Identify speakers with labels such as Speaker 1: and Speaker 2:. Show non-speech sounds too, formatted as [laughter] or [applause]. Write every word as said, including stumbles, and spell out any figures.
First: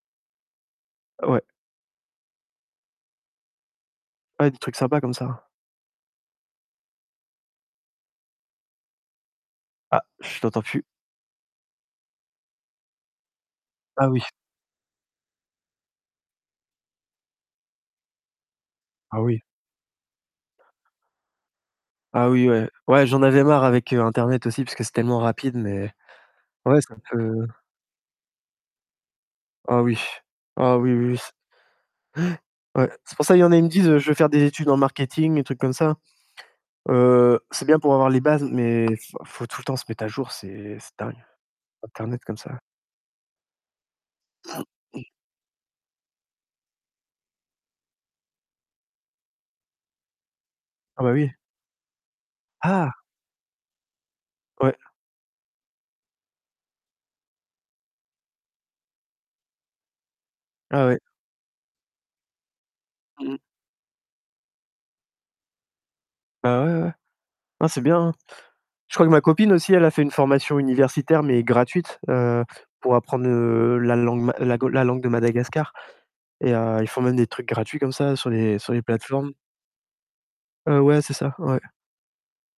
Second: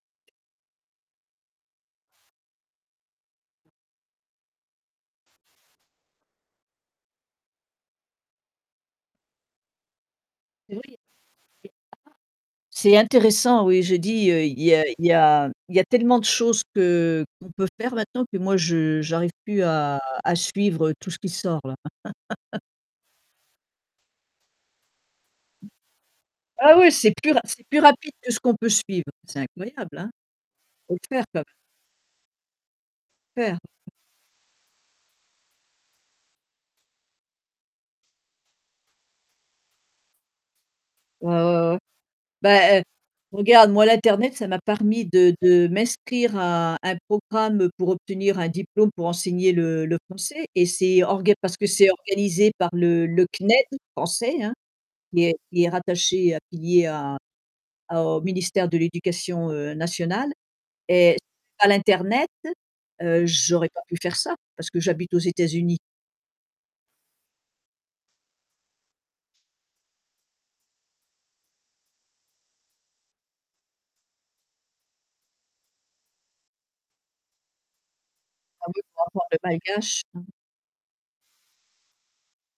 Speaker 1: Ouais. Ouais, des trucs sympas comme ça. Ah, je t'entends
Speaker 2: Oui.
Speaker 1: plus.
Speaker 2: [unintelligible] C'est intéressant, oui. J'ai
Speaker 1: Ah oui.
Speaker 2: dit, heu, il y a il y a il y a tellement de choses que qu'on peut faire maintenant que moi je
Speaker 1: Ah
Speaker 2: j'arrive
Speaker 1: oui.
Speaker 2: plus à à suivre tout ce qui sort, là.
Speaker 1: Ah oui,
Speaker 2: [laughs]
Speaker 1: ouais. Ouais, j'en avais marre avec, heu, Internet aussi, parce que c'est tellement rapide, mais
Speaker 2: Ah
Speaker 1: ouais
Speaker 2: oui,
Speaker 1: c'est un
Speaker 2: c'est plus ra
Speaker 1: peu.
Speaker 2: c'est plus rapide que ce qu'on peut suivre. C'est
Speaker 1: Oh
Speaker 2: incroyable,
Speaker 1: oui.
Speaker 2: hein.
Speaker 1: Oh oui
Speaker 2: Faut
Speaker 1: oui
Speaker 2: le
Speaker 1: oui
Speaker 2: faire
Speaker 1: s
Speaker 2: quand même.
Speaker 1: ouais. Ouais, c'est pour ça, il y en a,
Speaker 2: Faire.
Speaker 1: ils me disent heu: «Je veux faire des études en marketing, des trucs comme ça.» Heu, c'est bien pour avoir les bases, mais f faut tout le temps se mettre à jour, c'est c'est dingue.
Speaker 2: Ouais, ouais, ouais.
Speaker 1: Internet comme ça.
Speaker 2: Bah, heu, regarde, moi, l'internet ça m'a parmis
Speaker 1: [clears throat]
Speaker 2: de de m'inscrire à à un programme pour obtenir un diplôme pour enseigner le le français et c'est
Speaker 1: Ah bah oui.
Speaker 2: orga parce que c'est organisé par
Speaker 1: Ah!
Speaker 2: le le CNED, français, hein.
Speaker 1: Ouais.
Speaker 2: Qui est qui est rattaché, affilié à à au Ministère de l'Éducation, heu, Nationale,
Speaker 1: Ah ouais.
Speaker 2: et s pas l'internet, heu,
Speaker 1: Mmh mh.
Speaker 2: j'aurais pas pu faire ça, parce que j'habite aux États-Unis.
Speaker 1: Bah ouais, ouais. Hein, c'est bien, hein. Je crois que ma copine aussi, elle a fait une formation universitaire, mais gratuite, heu, pour apprendre, heu, la langue ma la go la langue de Madagascar, et, heu, ils font même des trucs gratuits comme ça sur les
Speaker 2: Ah
Speaker 1: sur
Speaker 2: oui
Speaker 1: les
Speaker 2: pour apprendre
Speaker 1: plateformes.
Speaker 2: le Malgache, mmh.
Speaker 1: Heu, ouais, c'est ça, ouais.